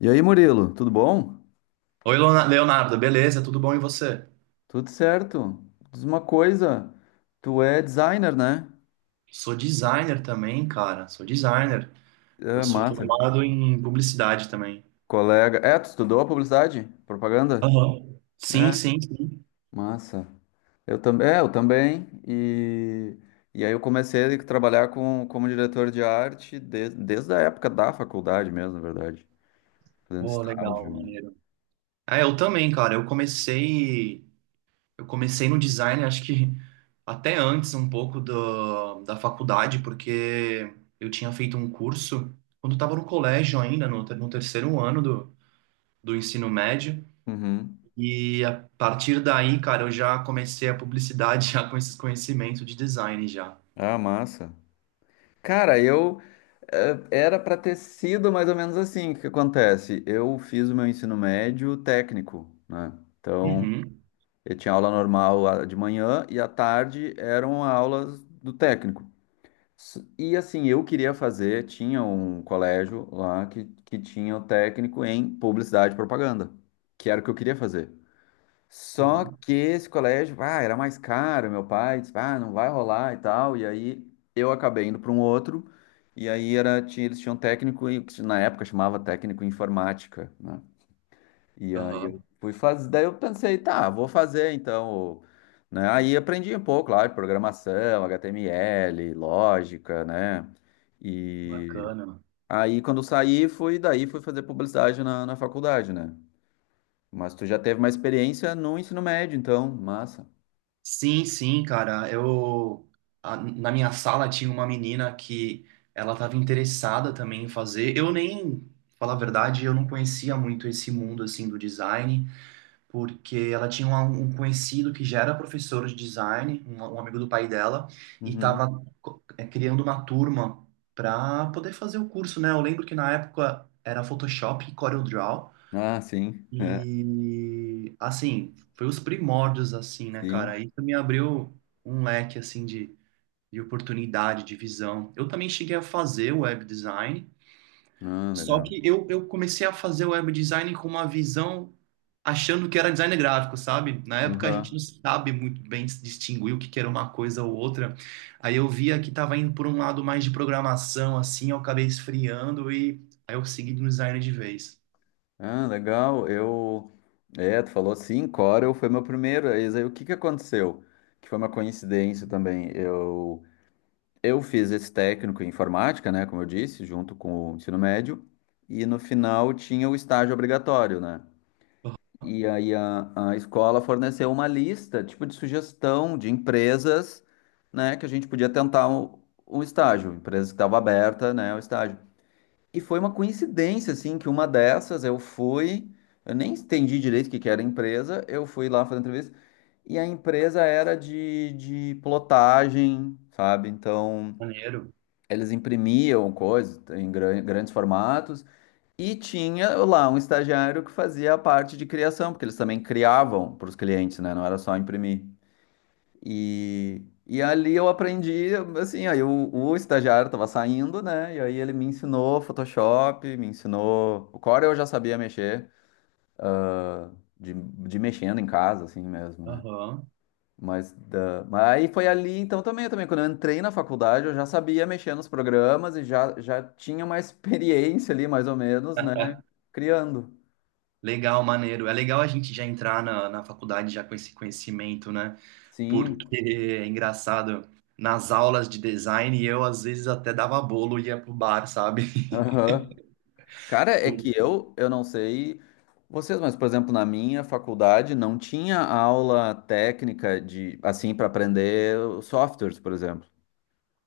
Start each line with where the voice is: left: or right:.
left: E aí, Murilo, tudo bom?
right: Oi, Leonardo, beleza? Tudo bom e você?
left: Tudo certo? Diz uma coisa, tu é designer, né?
right: Sou designer também, cara. Sou designer. Eu
left: É,
right: sou
left: massa.
right: formado em publicidade também.
left: Colega. É, tu estudou a publicidade? Propaganda?
right: Aham. Sim,
left: É.
right: sim, sim.
left: Massa. Eu também. E aí eu comecei a trabalhar com, como diretor de arte desde a época da faculdade mesmo, na verdade. Fazendo
right: Pô, legal,
left: estágio.
right: maneiro. É, eu também, cara. Eu comecei no design, acho que até antes um pouco da faculdade, porque eu tinha feito um curso quando eu estava no colégio ainda, no terceiro ano do ensino médio.
left: Uhum.
right: E a partir daí, cara, eu já comecei a publicidade já com esses conhecimentos de design já.
left: Ah, massa. Cara, era para ter sido mais ou menos assim. O que que acontece? Eu fiz o meu ensino médio técnico, né? Então,
right: Uhum,
left: eu tinha aula normal, de manhã, e à tarde eram aulas do técnico. E assim, eu queria fazer, tinha um colégio lá que tinha o técnico em publicidade e propaganda, que era o que eu queria fazer. Só
right: aham,
left: que esse colégio, era mais caro. Meu pai disse, não vai rolar e tal. E aí eu acabei indo para um outro, e aí eles tinham técnico, que na época chamava técnico em informática, né? E aí eu
right: aham,
left: fui fazer, daí eu pensei, tá, vou fazer então, né? Aí aprendi um pouco, claro, programação, HTML, lógica, né? E
right: bacana.
left: aí quando eu saí, fui, daí fui fazer publicidade na faculdade, né? Mas tu já teve uma experiência no ensino médio, então, massa.
right: Sim, sim, cara. Na minha sala tinha uma menina que ela estava interessada também em fazer. Eu nem, falar a verdade, eu não conhecia muito esse mundo assim do design, porque ela tinha um conhecido que já era professor de design, um amigo do pai dela, e
left: Uhum.
right: estava criando uma turma para poder fazer o curso, né? Eu lembro que na época era Photoshop e CorelDRAW,
left: Ah, sim. É,
right: e assim, foi os primórdios, assim, né,
left: sim.
right: cara? Isso me abriu um leque, assim, de oportunidade, de visão. Eu também cheguei a fazer web design,
left: Ah,
right: só
left: legal.
right: que eu comecei a fazer web design com uma visão achando que era design gráfico, sabe? Na época a gente
left: Uhum.
right: não sabe muito bem se distinguir o que que era uma coisa ou outra. Aí eu via que estava indo por um lado mais de programação, assim, eu acabei esfriando e aí eu segui no design de vez.
left: Ah, legal. Eu. É, tu falou sim, Corel foi meu primeiro. Eis aí, o que que aconteceu? Que foi uma coincidência também. Eu fiz esse técnico em informática, né? Como eu disse, junto com o ensino médio. E no final tinha o estágio obrigatório, né?
right: Aham,
left: E aí a escola forneceu uma lista, tipo, de sugestão de empresas, né? Que a gente podia tentar um estágio. Empresa que estava aberta, né? O estágio. E foi uma coincidência, assim, que uma dessas eu fui, eu nem entendi direito o que que era a empresa. Eu fui lá fazer entrevista, e a empresa era de plotagem, sabe? Então,
right: maneiro.
left: eles imprimiam coisas em grandes formatos, e tinha lá um estagiário que fazia a parte de criação, porque eles também criavam para os clientes, né? Não era só imprimir. E ali eu aprendi, assim. Aí o estagiário estava saindo, né? E aí ele me ensinou Photoshop, me ensinou. O Core eu já sabia mexer, de mexendo em casa, assim mesmo, né?
right: Aham.
left: Mas aí foi ali. Então também, também, quando eu entrei na faculdade, eu já sabia mexer nos programas e já, já tinha uma experiência ali, mais ou menos, né? Criando.
right: Legal, maneiro. É legal a gente já entrar na faculdade já com esse conhecimento, né?
left: Sim.
right: Porque é engraçado, nas aulas de design eu às vezes até dava bolo e ia pro bar, sabe?
left: Aham. Cara, é
right: Pô,
left: que eu não sei vocês, mas, por exemplo, na minha faculdade não tinha aula técnica de, assim, para aprender os softwares, por exemplo.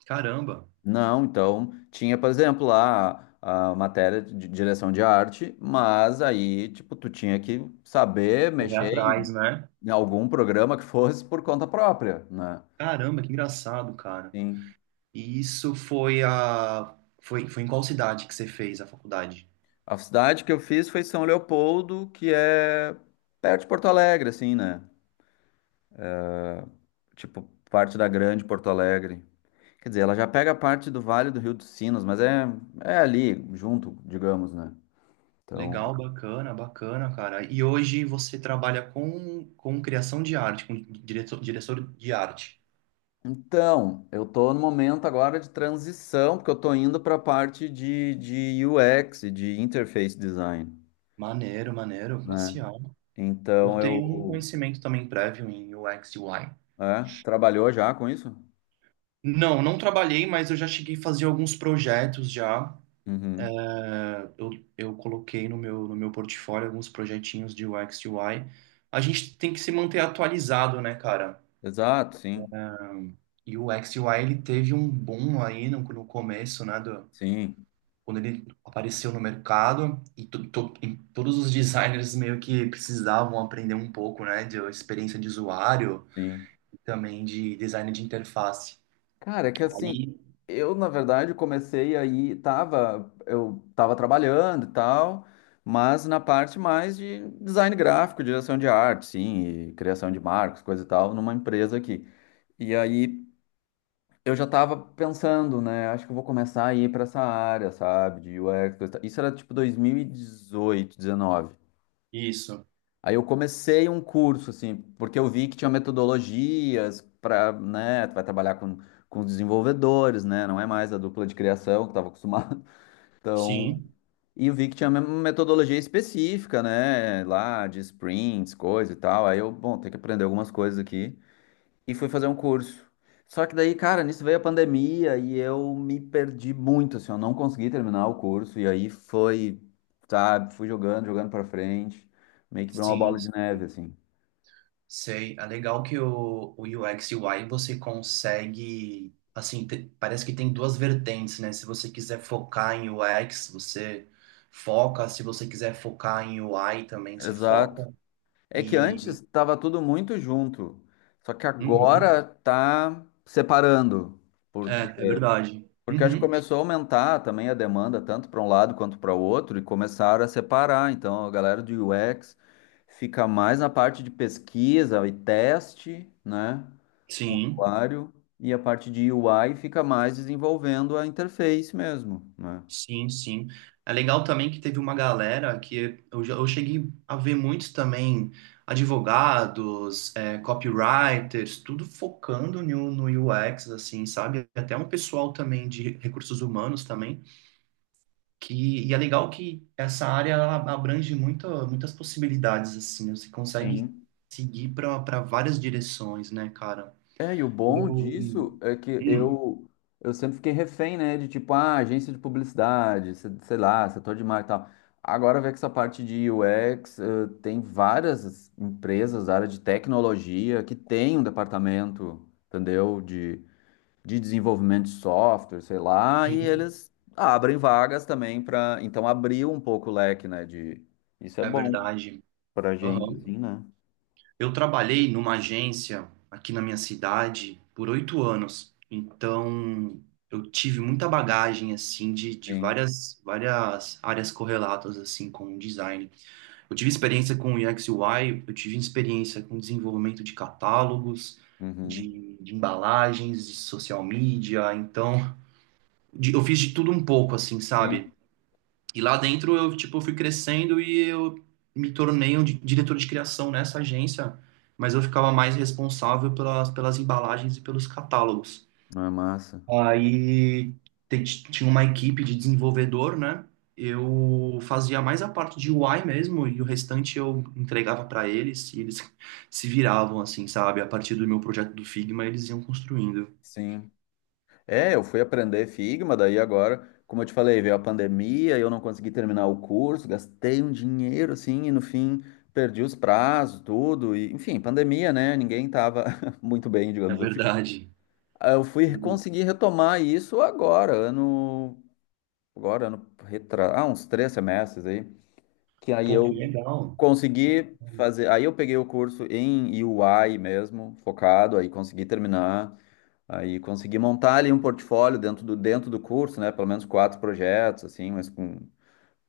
right: caramba,
left: Não, então tinha, por exemplo, lá a matéria de direção de arte, mas aí, tipo, tu tinha que saber
right: correr
left: mexer em
right: atrás, né?
left: em algum programa que fosse por conta própria, né?
right: Caramba, que engraçado, cara.
left: Sim.
right: E foi em qual cidade que você fez a faculdade?
left: A cidade que eu fiz foi São Leopoldo, que é perto de Porto Alegre, assim, né? Tipo, parte da grande Porto Alegre. Quer dizer, ela já pega parte do Vale do Rio dos Sinos, mas é ali, junto, digamos, né? Então,
right: Legal, bacana, bacana, cara. E hoje você trabalha com criação de arte, com diretor de arte.
left: então, eu tô no momento agora de transição, porque eu tô indo para a parte de UX, e de interface design,
right: Maneiro, maneiro, classe
left: né?
right: A. Eu
left: Então,
right: tenho um
left: eu...
right: conhecimento também prévio em U x e UI.
left: É, trabalhou já com isso?
right: Não, não trabalhei, mas eu já cheguei a fazer alguns projetos já
left: Uhum.
right: eu, eu coloquei no meu, no meu portfólio alguns projetinhos de UX e UI. A gente tem que se manter atualizado, né, cara?
left: Exato, sim,
right: Ahn, E o UX e UI, ele teve um boom aí no começo, né, do,
left: sim,
right: quando ele apareceu no mercado e todos os designers meio que precisavam aprender um pouco, né, de experiência de usuário
left: sim.
right: e também de design de interface.
left: Cara, é que assim,
right: Aí,
left: eu na verdade comecei aí, eu tava trabalhando e tal, mas na parte mais de design gráfico, direção de arte, sim, e criação de marcos, coisa e tal, numa empresa aqui. E aí eu já tava pensando, né, acho que eu vou começar a ir pra essa área, sabe, de UX, coisa e tal. Isso era tipo 2018, 2019.
right: isso.
left: Aí eu comecei um curso, assim, porque eu vi que tinha metodologias para, né, tu vai trabalhar com os desenvolvedores, né, não é mais a dupla de criação que eu estava acostumado. Então,
right: Sim,
left: e eu vi que tinha uma metodologia específica, né, lá de sprints, coisa e tal. Aí eu, bom, tem que aprender algumas coisas aqui. E fui fazer um curso. Só que daí, cara, nisso veio a pandemia e eu me perdi muito, assim, eu não consegui terminar o curso. E aí foi, sabe, fui jogando, jogando para frente, meio que virou uma
right: sim,
left: bola de neve, assim.
right: sei, é legal que o UX e UI você consegue, assim, parece que tem duas vertentes, né? Se você quiser focar em UX, você foca, se você quiser focar em UI também, você
left: Exato.
right: foca.
left: É que antes
right: E.
left: estava tudo muito junto, só que
right: Uhum.
left: agora tá separando,
right: É,
left: porque
right: é verdade.
left: porque acho que
right: Uhum.
left: começou a aumentar também a demanda tanto para um lado quanto para o outro, e começaram a separar. Então a galera do UX fica mais na parte de pesquisa e teste, né, com o
right: Sim.
left: usuário. E a parte de UI fica mais desenvolvendo a interface mesmo, né?
right: Sim, sim. É legal também que teve uma galera que eu cheguei a ver muitos também, advogados, é, copywriters, tudo focando no UX, assim, sabe? Até um pessoal também de recursos humanos também, que, e é legal que essa área ela abrange muitas possibilidades, assim, né? Você consegue
left: Sim.
right: seguir para várias direções, né, cara?
left: É, e o bom
right: Eu...
left: disso
right: Hum,
left: é que
right: hum,
left: eu sempre fiquei refém, né? De tipo, ah, agência de publicidade, sei lá, setor de marketing e tal. Agora vê que essa parte de UX, tem várias empresas da área de tecnologia que tem um departamento, entendeu? De desenvolvimento de software, sei lá, e
right: sim,
left: eles abrem vagas também para. Então abriu um pouco o leque, né? Isso é
right: é
left: bom
right: verdade.
left: pra gente, assim, né?
right: Eu trabalhei numa agência aqui na minha cidade por 8 anos, então eu tive muita bagagem assim de
left: Sim.
right: várias áreas correlatas assim com o design. Eu tive experiência com UX UI, eu tive experiência com desenvolvimento de catálogos,
left: Uhum.
right: de embalagens, de social media, então eu fiz de tudo um pouco assim,
left: Sim.
right: sabe? E lá dentro eu, tipo, fui crescendo e eu me tornei um diretor de criação nessa agência, mas eu ficava mais responsável pelas, pelas embalagens e pelos catálogos.
left: Não é massa.
right: Aí te- Tinha uma equipe de desenvolvedor, né? Eu fazia mais a parte de UI mesmo e o restante eu entregava para eles e eles se viravam, assim, sabe? A partir do meu projeto do Figma, eles iam construindo.
left: Sim. É, eu fui aprender Figma. Daí agora, como eu te falei, veio a pandemia. Eu não consegui terminar o curso, gastei um dinheiro assim, e no fim perdi os prazos, tudo, e enfim, pandemia, né? Ninguém tava muito bem,
right: É
left: digamos assim.
right: verdade.
left: Aí eu fui conseguir retomar isso agora, uns 3 semestres aí, que aí
right: Pô, que
left: eu
right: legal.
left: consegui fazer. Aí eu peguei o curso em UI mesmo, focado, aí consegui terminar. Aí consegui montar ali um portfólio dentro do curso, né? Pelo menos quatro projetos, assim, mas com.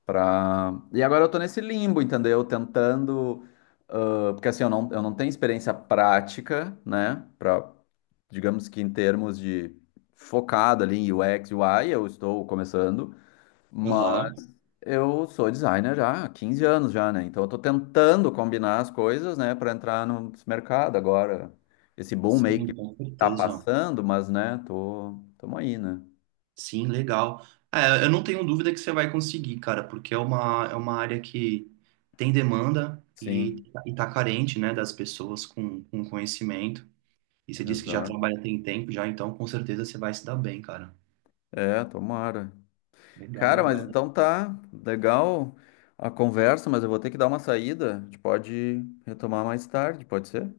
left: Pra... E agora eu tô nesse limbo, entendeu? Tentando. Ah, porque assim, eu não tenho experiência prática, né? Pra, digamos que em termos de focado ali em UX, UI, eu estou começando. Mas
right: Aham.
left: eu sou designer já há 15 anos já, né? Então eu tô tentando combinar as coisas, né, para entrar no mercado agora. Esse boom meio que
right: Sim, com
left: tá
right: certeza.
left: passando, mas né, tô, tamo aí, né?
right: Sim, legal. É, eu não tenho dúvida que você vai conseguir, cara, porque é uma área que tem demanda
left: Sim,
right: e tá carente, né, das pessoas com conhecimento. E você disse que já
left: exato.
right: trabalha tem tempo já, então com certeza você vai se dar bem, cara.
left: É, tomara.
right: Legal,
left: Cara, mas
right: legal.
left: então tá legal a conversa, mas eu vou ter que dar uma saída. A gente pode retomar mais tarde, pode ser?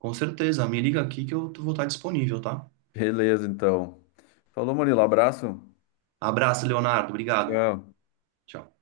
right: Com certeza, me liga aqui que eu vou estar disponível, tá?
left: Beleza, então. Falou, Murilo, abraço.
right: Abraço, Leonardo. Obrigado.
left: Tchau.
right: Tchau.